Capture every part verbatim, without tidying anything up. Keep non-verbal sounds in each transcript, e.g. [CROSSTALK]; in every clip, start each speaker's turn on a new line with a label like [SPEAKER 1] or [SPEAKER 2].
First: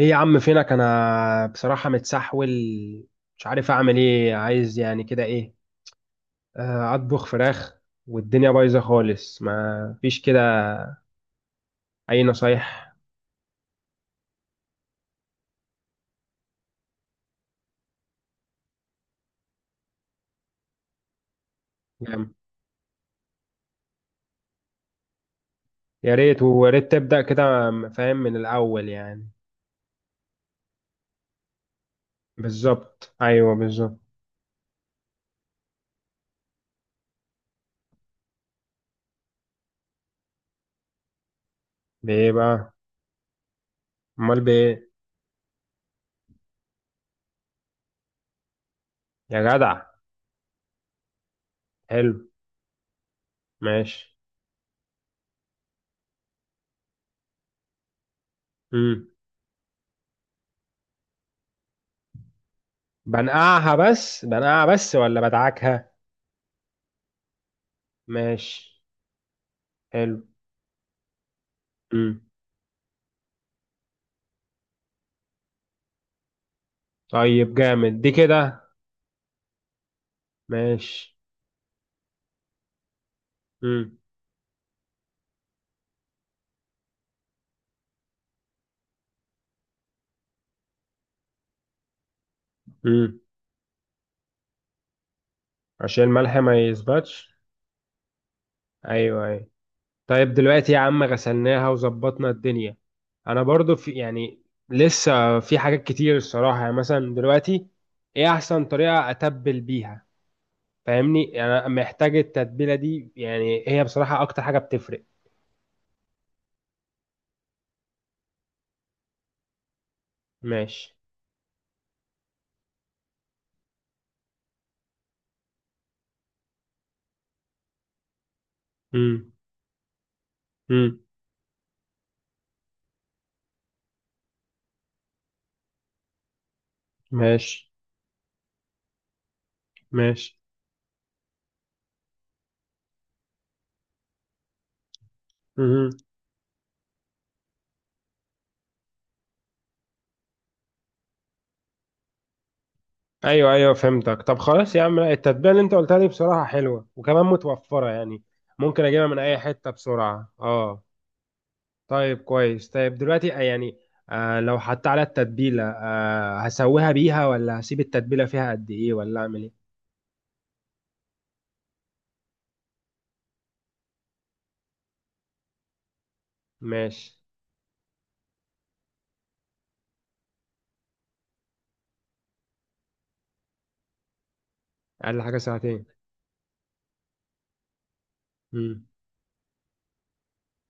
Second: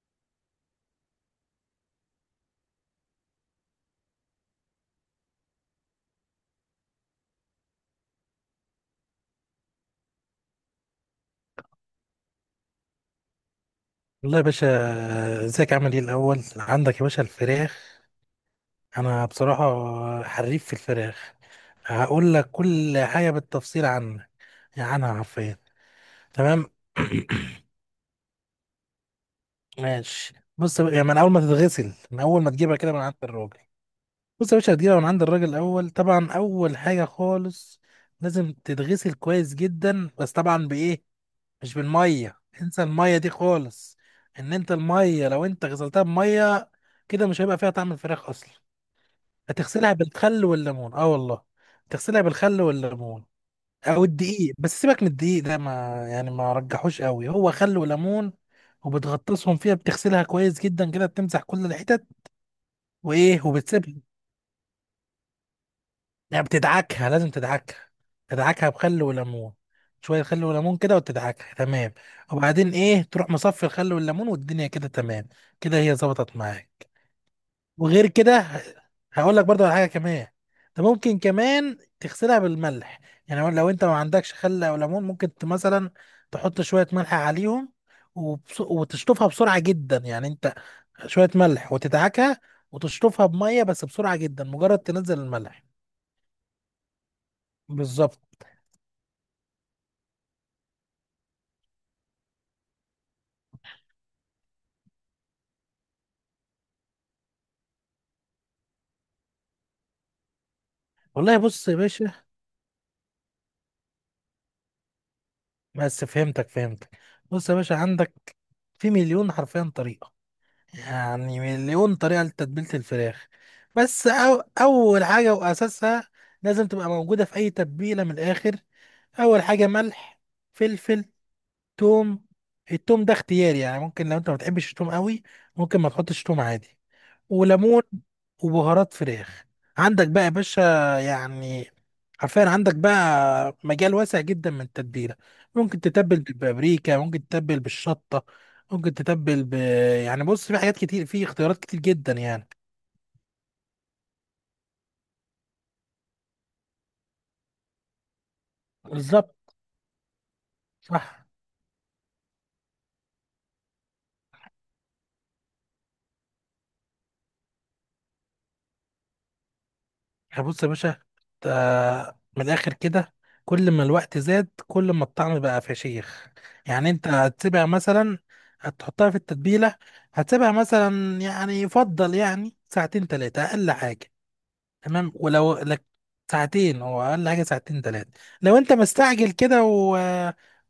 [SPEAKER 1] ايه يا عم؟ فينك؟ انا بصراحة متسحول، مش عارف اعمل ايه. عايز يعني كده ايه، آه، اطبخ فراخ. والدنيا بايظة خالص، ما فيش كده اي نصايح.
[SPEAKER 2] والله يا باشا، ازيك؟ عامل ايه الاول؟ عندك يا باشا الفراخ، انا بصراحه حريف في الفراخ.
[SPEAKER 1] جامد.
[SPEAKER 2] هقول لك كل حاجه بالتفصيل عنها. يعني انا عارفين.
[SPEAKER 1] يا ريت،
[SPEAKER 2] تمام.
[SPEAKER 1] ويا ريت تبدأ كده.
[SPEAKER 2] [CLEARS THROAT]
[SPEAKER 1] فاهم من الاول يعني.
[SPEAKER 2] ماشي، بص يا باشا- يعني من اول ما تتغسل، من اول ما تجيبها كده من
[SPEAKER 1] بالظبط،
[SPEAKER 2] عند
[SPEAKER 1] ايوه
[SPEAKER 2] الراجل.
[SPEAKER 1] بالظبط.
[SPEAKER 2] بص يا باشا، هتجيبها من عند الراجل الاول. طبعا اول حاجه خالص لازم تتغسل كويس جدا، بس طبعا بايه؟ مش
[SPEAKER 1] بايه
[SPEAKER 2] بالميه،
[SPEAKER 1] بقى؟
[SPEAKER 2] انسى الميه دي خالص.
[SPEAKER 1] امال
[SPEAKER 2] ان انت
[SPEAKER 1] بايه؟
[SPEAKER 2] الميه لو انت غسلتها بميه كده، مش هيبقى فيها طعم الفراخ اصلا.
[SPEAKER 1] يا جدع.
[SPEAKER 2] هتغسلها بالخل والليمون، اه والله،
[SPEAKER 1] حلو.
[SPEAKER 2] تغسلها بالخل والليمون. او
[SPEAKER 1] ماشي.
[SPEAKER 2] الدقيق، بس سيبك من الدقيق ده، ما يعني ما رجحوش قوي، هو خل وليمون.
[SPEAKER 1] امم
[SPEAKER 2] وبتغطسهم فيها، بتغسلها كويس جدا كده، بتمسح كل الحتت وايه،
[SPEAKER 1] بنقعها
[SPEAKER 2] وبتسيبها.
[SPEAKER 1] بس بنقعها بس ولا بدعكها؟
[SPEAKER 2] يعني بتدعكها، لازم تدعكها، تدعكها
[SPEAKER 1] ماشي.
[SPEAKER 2] بخل وليمون.
[SPEAKER 1] حلو.
[SPEAKER 2] شوية خل وليمون كده وتدعكها، تمام.
[SPEAKER 1] امم
[SPEAKER 2] وبعدين ايه، تروح مصفي الخل والليمون والدنيا كده، تمام. كده هي ظبطت معاك.
[SPEAKER 1] طيب، جامد
[SPEAKER 2] وغير
[SPEAKER 1] دي
[SPEAKER 2] كده
[SPEAKER 1] كده.
[SPEAKER 2] ه- هقول لك برضه على حاجة كمان. انت
[SPEAKER 1] ماشي.
[SPEAKER 2] ممكن كمان تغسلها بالملح. يعني لو انت ما
[SPEAKER 1] امم
[SPEAKER 2] عندكش خل او ليمون، ممكن ت- مثلا تحط شوية ملح عليهم، وبس... وتشطفها بسرعة جدا. يعني انت شوية ملح وتدعكها،
[SPEAKER 1] امم
[SPEAKER 2] وتشطفها بمية بس بسرعة جدا، مجرد تنزل الملح.
[SPEAKER 1] عشان الملح ما يثبتش.
[SPEAKER 2] بالظبط.
[SPEAKER 1] ايوه، ايوه. طيب دلوقتي يا عم غسلناها وظبطنا الدنيا. انا برضو في يعني، لسه في حاجات كتير الصراحه، يعني مثلا دلوقتي، ايه احسن طريقه اتبل بيها؟
[SPEAKER 2] والله
[SPEAKER 1] فاهمني، انا
[SPEAKER 2] بص يا باشا،
[SPEAKER 1] محتاج التتبيله دي يعني. هي بصراحه اكتر حاجه بتفرق.
[SPEAKER 2] بس فهمتك فهمتك بص يا باشا، عندك في مليون حرفيا طريقة،
[SPEAKER 1] ماشي.
[SPEAKER 2] يعني مليون طريقة لتتبيلة الفراخ. بس أو أول حاجة وأساسها، لازم تبقى موجودة في أي تتبيلة من الآخر.
[SPEAKER 1] امم
[SPEAKER 2] أول حاجة ملح،
[SPEAKER 1] امم
[SPEAKER 2] فلفل، توم. التوم ده اختياري، يعني ممكن لو انت ما بتحبش التوم قوي، ممكن ما تحطش توم عادي.
[SPEAKER 1] ماشي.
[SPEAKER 2] وليمون، وبهارات فراخ. عندك بقى يا
[SPEAKER 1] ماشي.
[SPEAKER 2] باشا، يعني حرفيا عندك بقى مجال واسع جدا من التتبيله. ممكن
[SPEAKER 1] امم
[SPEAKER 2] تتبل بالبابريكا، ممكن تتبل بالشطه، ممكن تتبل ب يعني بص، في حاجات كتير، في اختيارات كتير جدا يعني.
[SPEAKER 1] ايوه ايوه، فهمتك. طب خلاص يا عم. لا، التتبيله اللي انت قلتها دي بصراحه حلوه، وكمان متوفره يعني. ممكن اجيبها من
[SPEAKER 2] بالظبط.
[SPEAKER 1] اي حته بسرعه. اه.
[SPEAKER 2] صح.
[SPEAKER 1] طيب كويس. طيب دلوقتي آه، يعني، آه لو حطيت على التتبيلة، آه هسويها بيها؟ ولا هسيب التتبيلة فيها قد ايه؟ ولا اعمل ايه؟
[SPEAKER 2] احنا بص يا باشا، آه، من الاخر كده، كل ما الوقت زاد، كل ما الطعم بقى فشيخ. يعني
[SPEAKER 1] ماشي.
[SPEAKER 2] انت هتسيبها مثلا، هتحطها في التتبيله، هتسيبها مثلا، يعني يفضل يعني ساعتين ثلاثه اقل حاجه. تمام.
[SPEAKER 1] اقل حاجة
[SPEAKER 2] ولو
[SPEAKER 1] ساعتين؟
[SPEAKER 2] لك ساعتين، هو اقل حاجه ساعتين ثلاثه. لو انت
[SPEAKER 1] مم.
[SPEAKER 2] مستعجل كده و...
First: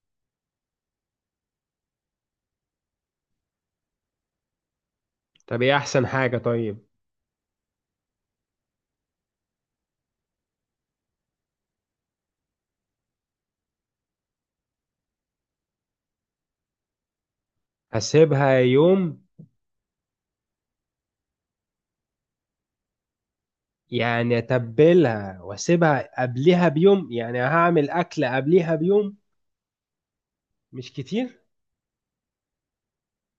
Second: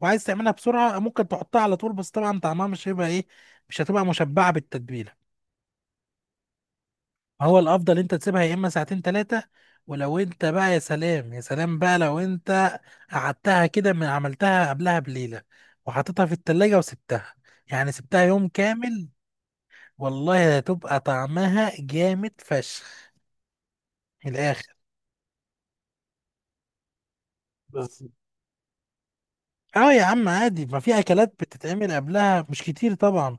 [SPEAKER 2] وعايز تعملها بسرعه، ممكن تحطها على طول. بس طبعا طعمها مش هيبقى ايه، مش هتبقى مشبعه بالتتبيله.
[SPEAKER 1] طب ايه احسن حاجة؟ طيب.
[SPEAKER 2] هو الافضل انت تسيبها يا اما ساعتين ثلاثه، ولو انت بقى يا سلام يا سلام بقى، لو انت قعدتها كده، من عملتها قبلها بليله وحطيتها في التلاجة وسبتها، يعني سبتها يوم
[SPEAKER 1] هسيبها
[SPEAKER 2] كامل،
[SPEAKER 1] يوم؟
[SPEAKER 2] والله هتبقى طعمها جامد فشخ. من
[SPEAKER 1] يعني
[SPEAKER 2] الاخر
[SPEAKER 1] اتبلها واسيبها قبلها بيوم، يعني هعمل
[SPEAKER 2] بس.
[SPEAKER 1] اكل قبلها بيوم.
[SPEAKER 2] اه يا عم عادي، ما
[SPEAKER 1] مش
[SPEAKER 2] في اكلات
[SPEAKER 1] كتير.
[SPEAKER 2] بتتعمل قبلها، مش كتير طبعا.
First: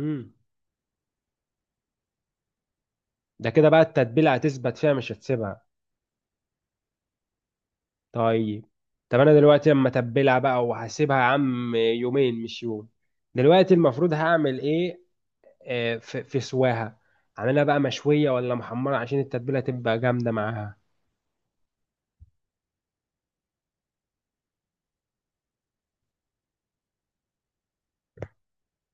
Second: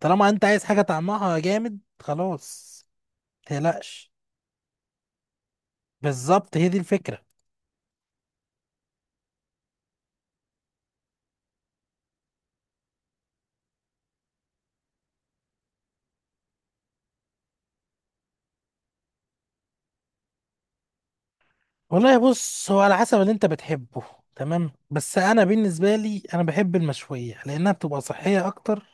[SPEAKER 2] طالما انت عايز حاجه طعمها جامد، خلاص
[SPEAKER 1] ده كده بقى
[SPEAKER 2] متقلقش.
[SPEAKER 1] التتبيلة هتثبت فيها، مش هتسيبها.
[SPEAKER 2] بالظبط، هي دي الفكره.
[SPEAKER 1] طيب. طب انا دلوقتي اما اتبلها بقى وهسيبها يا عم يومين مش يوم، دلوقتي المفروض هعمل ايه؟ آه، في في سواها، اعملها بقى مشويه ولا محمره عشان التتبيله تبقى جامده معاها؟
[SPEAKER 2] والله بص، هو على حسب اللي انت بتحبه، تمام. بس انا بالنسبه لي، انا بحب المشويه لانها بتبقى صحيه اكتر،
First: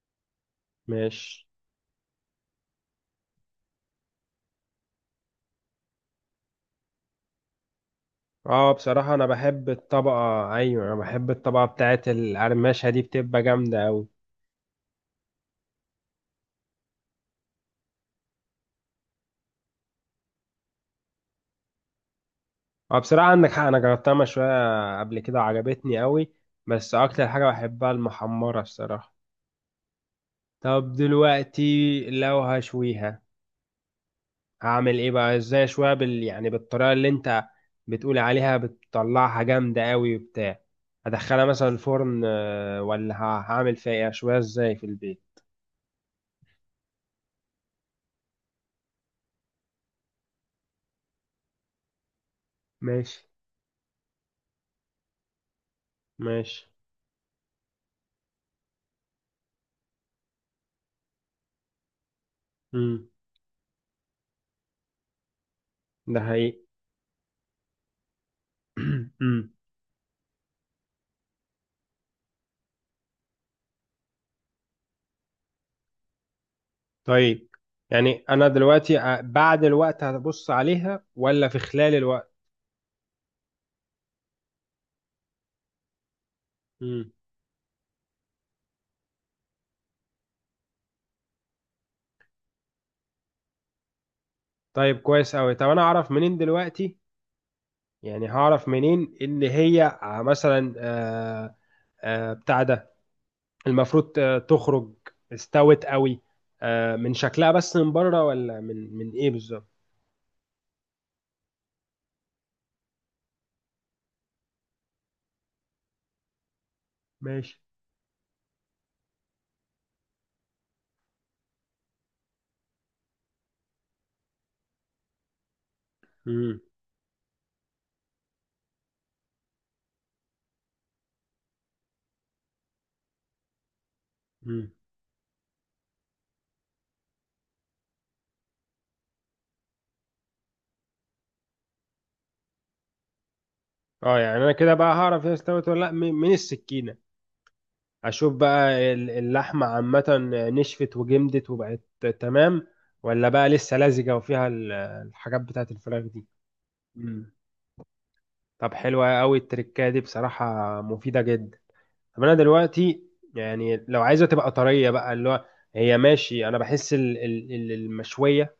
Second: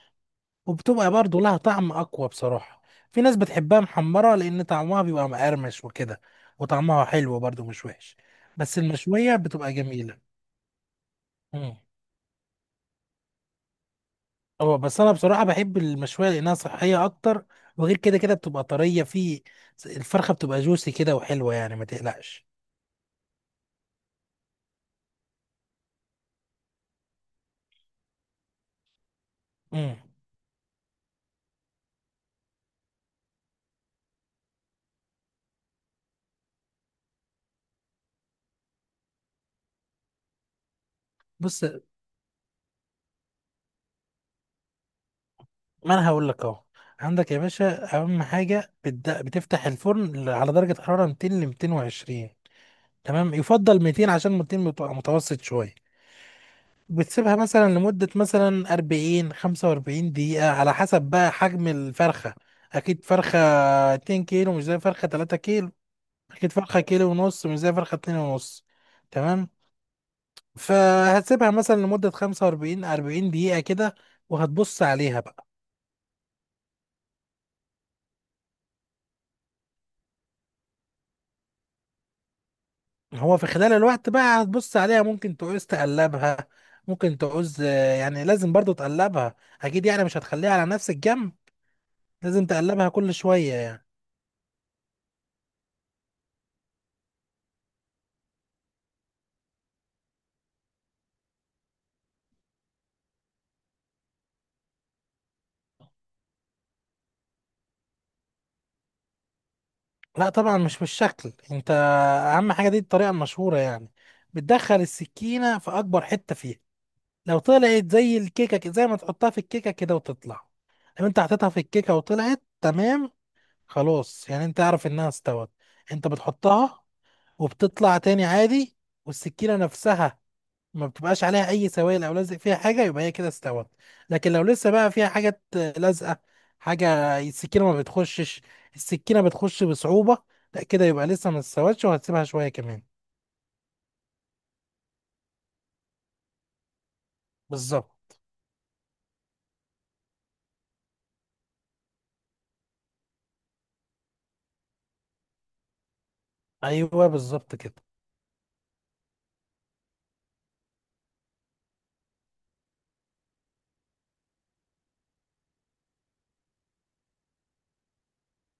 [SPEAKER 2] وبتبقى برضه
[SPEAKER 1] ماشي.
[SPEAKER 2] لها طعم اقوى بصراحه. في ناس بتحبها محمره، لان طعمها بيبقى مقرمش وكده، وطعمها حلو برضه مش وحش.
[SPEAKER 1] اه،
[SPEAKER 2] بس
[SPEAKER 1] بصراحه انا
[SPEAKER 2] المشويه
[SPEAKER 1] بحب
[SPEAKER 2] بتبقى
[SPEAKER 1] الطبقه.
[SPEAKER 2] جميله.
[SPEAKER 1] ايوه، انا بحب الطبقه
[SPEAKER 2] امم.
[SPEAKER 1] بتاعت القرمشه دي، بتبقى جامده قوي.
[SPEAKER 2] هو بس انا بصراحه بحب المشويه لانها صحيه اكتر، وغير كده كده بتبقى طريه في، الفرخه بتبقى جوسي كده وحلوه، يعني ما تقلقش.
[SPEAKER 1] اه، بصراحه عندك حق، انا جربتها مشويه قبل كده وعجبتني قوي. بس اكتر حاجه بحبها المحمره الصراحه.
[SPEAKER 2] امم.
[SPEAKER 1] طب دلوقتي، لو هشويها، اعمل ايه بقى؟ ازاي شويه بال يعني بالطريقه اللي انت بتقول عليها، بتطلعها جامده قوي وبتاع؟ هدخلها
[SPEAKER 2] بص،
[SPEAKER 1] مثلا الفرن، آه، ولا ه- هعمل فيها إيه؟ شويه ازاي في البيت؟
[SPEAKER 2] ما انا هقول لك اهو. عندك يا باشا اهم حاجه، بتد... بتفتح الفرن ل- على درجه حراره مئتين ل مئتين وعشرين.
[SPEAKER 1] ماشي.
[SPEAKER 2] تمام، يفضل مئتين، عشان مئتين بتبقى متوسط شويه.
[SPEAKER 1] ماشي.
[SPEAKER 2] بتسيبها مثلا لمده مثلا أربعين خمسة وأربعين دقيقه، على حسب بقى حجم الفرخه. اكيد
[SPEAKER 1] امم
[SPEAKER 2] فرخه اتنين كيلو مش زي فرخه تلاته كيلو.
[SPEAKER 1] ده
[SPEAKER 2] اكيد
[SPEAKER 1] حقيقي.
[SPEAKER 2] فرخه كيلو ونص مش زي فرخه اتنين ونص.
[SPEAKER 1] [CLEARS THROAT]
[SPEAKER 2] تمام.
[SPEAKER 1] امم
[SPEAKER 2] فهتسيبها مثلا لمده خمسة وأربعين أربعين دقيقه كده، وهتبص عليها بقى.
[SPEAKER 1] طيب. يعني انا دلوقتي آه، بعد الوقت هبص عليها؟ ولا في خلال الوقت؟
[SPEAKER 2] هو في خلال الوقت بقى هتبص عليها، ممكن تعوز تقلبها،
[SPEAKER 1] امم
[SPEAKER 2] ممكن تعوز آه، يعني لازم برضو تقلبها. اكيد يعني مش هتخليها على نفس الجنب، لازم تقلبها كل شوية يعني.
[SPEAKER 1] طيب كويس قوي. طب انا اعرف منين دلوقتي؟ يعني هعرف منين ان هي آه، مثلا، آه، آه، بتاع ده، المفروض ت- تخرج، استوت قوي؟ آه، من شكلها بس من بره؟ ولا من من ايه بالظبط؟
[SPEAKER 2] لا طبعا مش بالشكل انت. اهم حاجة، دي الطريقة المشهورة يعني، بتدخل السكينة في اكبر حتة فيها. لو
[SPEAKER 1] ماشي.
[SPEAKER 2] طلعت زي الكيكة كده- زي ما تحطها في الكيكة كده وتطلع، لو انت حطيتها في الكيكة وطلعت تمام، خلاص يعني انت عارف انها استوت. انت
[SPEAKER 1] مم.
[SPEAKER 2] بتحطها وبتطلع تاني عادي، والسكينة نفسها ما بتبقاش عليها اي سوائل او لازق فيها حاجه، يبقى هي كده استوت. لكن لو
[SPEAKER 1] مم.
[SPEAKER 2] لسه بقى فيها حاجات لازقه، حاجه السكينه ما بتخشش، السكينه بتخش بصعوبه، لا كده يبقى لسه ما استوتش، وهتسيبها شويه كمان.
[SPEAKER 1] اه، يعني انا كده بقى هعرف هي استوت ولا لا من من السكينه.
[SPEAKER 2] بالظبط.
[SPEAKER 1] اشوف بقى ال- اللحمه عامه، آه، نشفت وجمدت وبقت تمام؟ ولا بقى لسه لزجه وفيها ال- الحاجات بتاعت الفراخ دي؟
[SPEAKER 2] ايوه،
[SPEAKER 1] مم.
[SPEAKER 2] بالظبط كده.
[SPEAKER 1] طب، حلوه قوي التركه دي بصراحه، مفيده جدا. طب انا دلوقتي، يعني لو عايزه تبقى طريه بقى، اللي هو، هي ماشي، انا بحس ال- ال- ال- المشويه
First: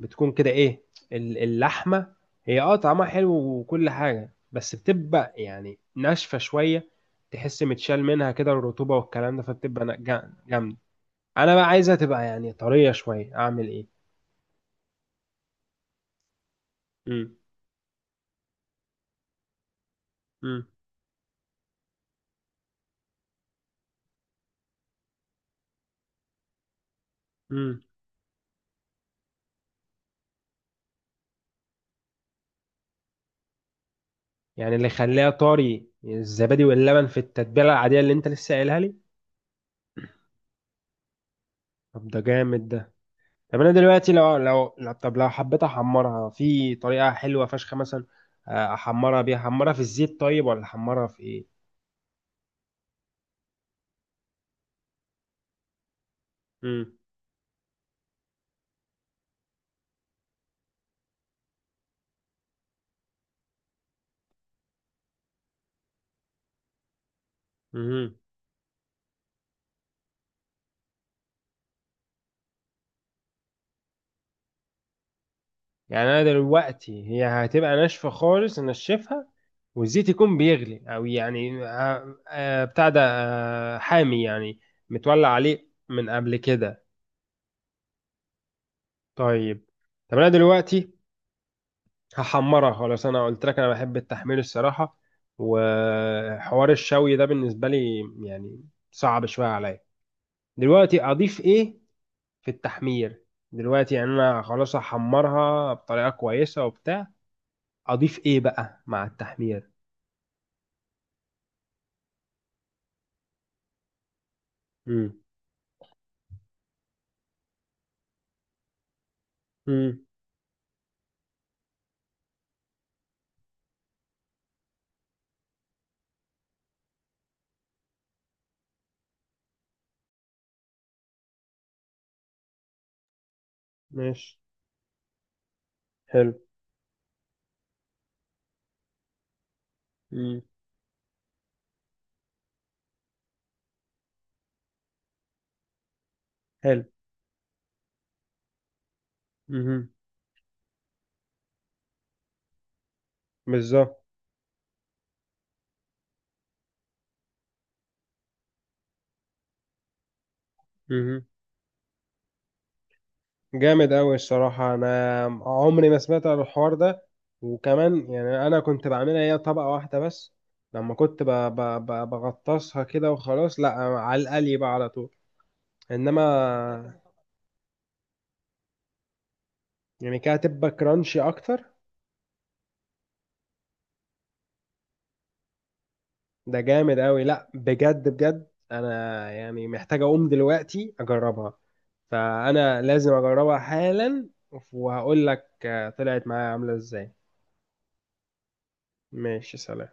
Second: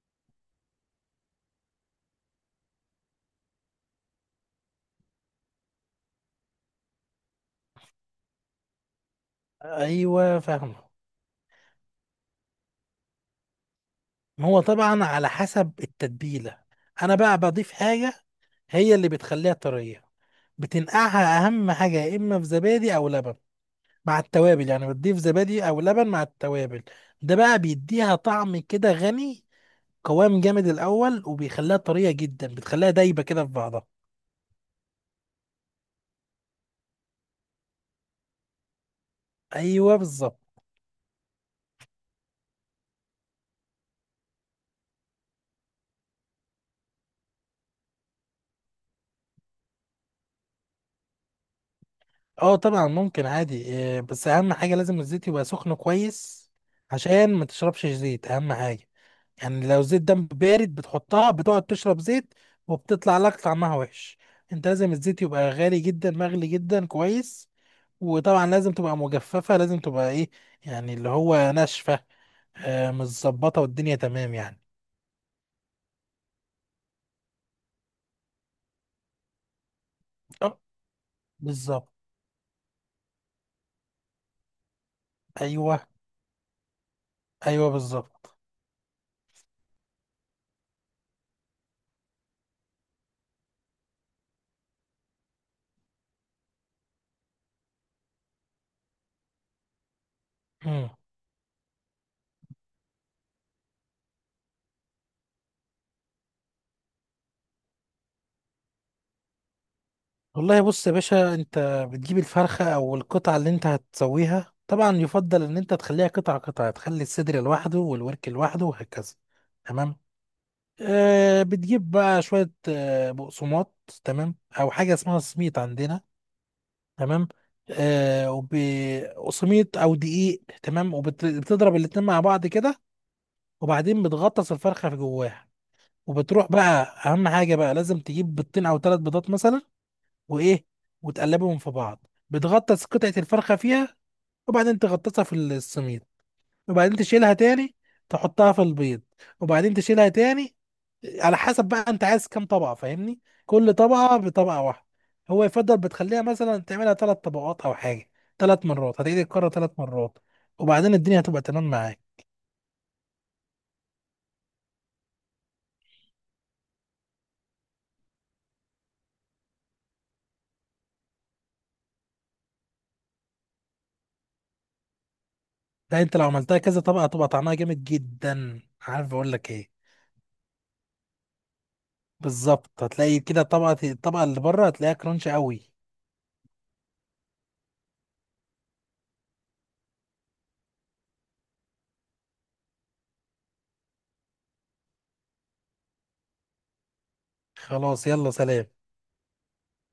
[SPEAKER 1] بتكون كده ايه، ال- اللحمه، هي اه طعمها حلو وكل حاجه، بس بتبقى يعني ناشفه شويه، تحس متشال منها كده الرطوبه والكلام ده، فبتبقى نا- جا-
[SPEAKER 2] ايوه
[SPEAKER 1] جامده.
[SPEAKER 2] فاهمه.
[SPEAKER 1] انا بقى عايزها تبقى يعني طريه شويه، اعمل ايه؟
[SPEAKER 2] ما هو طبعا على حسب التتبيله. انا
[SPEAKER 1] امم
[SPEAKER 2] بقى بضيف حاجه هي اللي بتخليها طريه.
[SPEAKER 1] امم
[SPEAKER 2] بتنقعها، اهم حاجه، يا اما في زبادي او لبن مع التوابل. يعني بتضيف زبادي او لبن مع التوابل، ده بقى
[SPEAKER 1] امم
[SPEAKER 2] بيديها طعم كده غني، قوام جامد الاول، وبيخليها طريه جدا، بتخليها دايبه كده في بعضها.
[SPEAKER 1] يعني اللي يخليها طري الزبادي واللبن في التتبيله العاديه اللي انت لسه قايلها لي؟
[SPEAKER 2] ايوه بالظبط.
[SPEAKER 1] طب ده جامد ده. طب انا دلوقتي لو لو لو- طب لو حبيت احمرها في طريقه حلوه فشخه مثلا، آه، احمرها بيها، احمرها في الزيت؟ طيب، ولا احمرها في ايه؟
[SPEAKER 2] اه طبعا ممكن عادي، آه، بس اهم حاجه لازم الزيت يبقى سخن كويس،
[SPEAKER 1] امم
[SPEAKER 2] عشان ما تشربش زيت، اهم حاجه. يعني لو الزيت ده بارد بتحطها، بتقعد تشرب زيت، وبتطلع لك طعمها وحش. انت لازم الزيت يبقى غالي جدا، مغلي جدا كويس.
[SPEAKER 1] امم
[SPEAKER 2] وطبعا لازم تبقى مجففة، لازم تبقى ايه، يعني اللي هو ناشفة، آه متظبطة والدنيا تمام يعني.
[SPEAKER 1] يعني انا دلوقتي هي هتبقى ناشفه خالص، انشفها، والزيت يكون
[SPEAKER 2] اه
[SPEAKER 1] بيغلي، او يعني
[SPEAKER 2] بالظبط.
[SPEAKER 1] آه، آه، بتاع ده، آه، حامي يعني، متولع عليه
[SPEAKER 2] ايوه
[SPEAKER 1] من قبل كده؟
[SPEAKER 2] ايوه بالظبط.
[SPEAKER 1] طيب. طب انا دلوقتي هحمرها خلاص، انا قلت لك انا بحب التحمير الصراحه. وحوار الشوي ده بالنسبه لي يعني صعب شويه عليا.
[SPEAKER 2] مم.
[SPEAKER 1] دلوقتي اضيف ايه في التحمير؟ دلوقتي يعني انا خلاص هحمرها بطريقه كويسه وبتاع، اضيف ايه بقى مع التحمير؟
[SPEAKER 2] والله بص يا باشا، انت بتجيب الفرخة او القطعة اللي انت هتسويها. طبعا
[SPEAKER 1] امم
[SPEAKER 2] يفضل ان انت تخليها قطعة قطعة، تخلي الصدر لوحده والورك لوحده وهكذا. تمام.
[SPEAKER 1] امم
[SPEAKER 2] آه، بتجيب بقى شوية آه بقسماط. تمام. او حاجة اسمها سميط عندنا. تمام. آه، وبقسميط او دقيق، تمام، وبتضرب الاتنين مع بعض كده، وبعدين
[SPEAKER 1] ماشي.
[SPEAKER 2] بتغطس الفرخه في جواها.
[SPEAKER 1] حلو.
[SPEAKER 2] وبتروح بقى، اهم حاجه بقى لازم تجيب بيضتين او ثلاث بيضات مثلا.
[SPEAKER 1] امم
[SPEAKER 2] وايه، وتقلبهم في بعض، بتغطس قطعه الفرخه فيها، وبعدين تغطسها في السميد،
[SPEAKER 1] حلو.
[SPEAKER 2] وبعدين تشيلها تاني، تحطها في البيض، وبعدين
[SPEAKER 1] امم
[SPEAKER 2] تشيلها تاني. على حسب بقى انت عايز كام طبقة، فاهمني، كل
[SPEAKER 1] بالظبط.
[SPEAKER 2] طبقة بطبقة واحدة. هو يفضل بتخليها مثلا تعملها ثلاث طبقات او حاجة، ثلاث مرات، هتعيد الكرة ثلاث مرات، وبعدين الدنيا هتبقى تمام معاك.
[SPEAKER 1] جامد أوي الصراحة، أنا عمري ما سمعت عن الحوار ده. وكمان يعني أنا كنت بعملها هي طبقة واحدة بس، لما كنت ب- ب- ب- بغطسها كده وخلاص. لا، على القلي بقى على طول،
[SPEAKER 2] لا انت لو عملتها كذا
[SPEAKER 1] إنما.
[SPEAKER 2] طبقة، هتبقى طعمها جامد جدا. عارف اقول لك ايه؟
[SPEAKER 1] يعني كده هتبقى كرانشي أكتر؟
[SPEAKER 2] بالظبط، هتلاقي كده طبقة، الطبقة اللي بره هتلاقيها كرانش قوي.
[SPEAKER 1] ده جامد أوي. لا بجد بجد، أنا يعني محتاج أقوم دلوقتي أجربها، فأنا لازم أجربها حالا. وهقول لك آه، طلعت معايا عاملة إزاي.
[SPEAKER 2] خلاص، يلا سلام.
[SPEAKER 1] ماشي. سلام.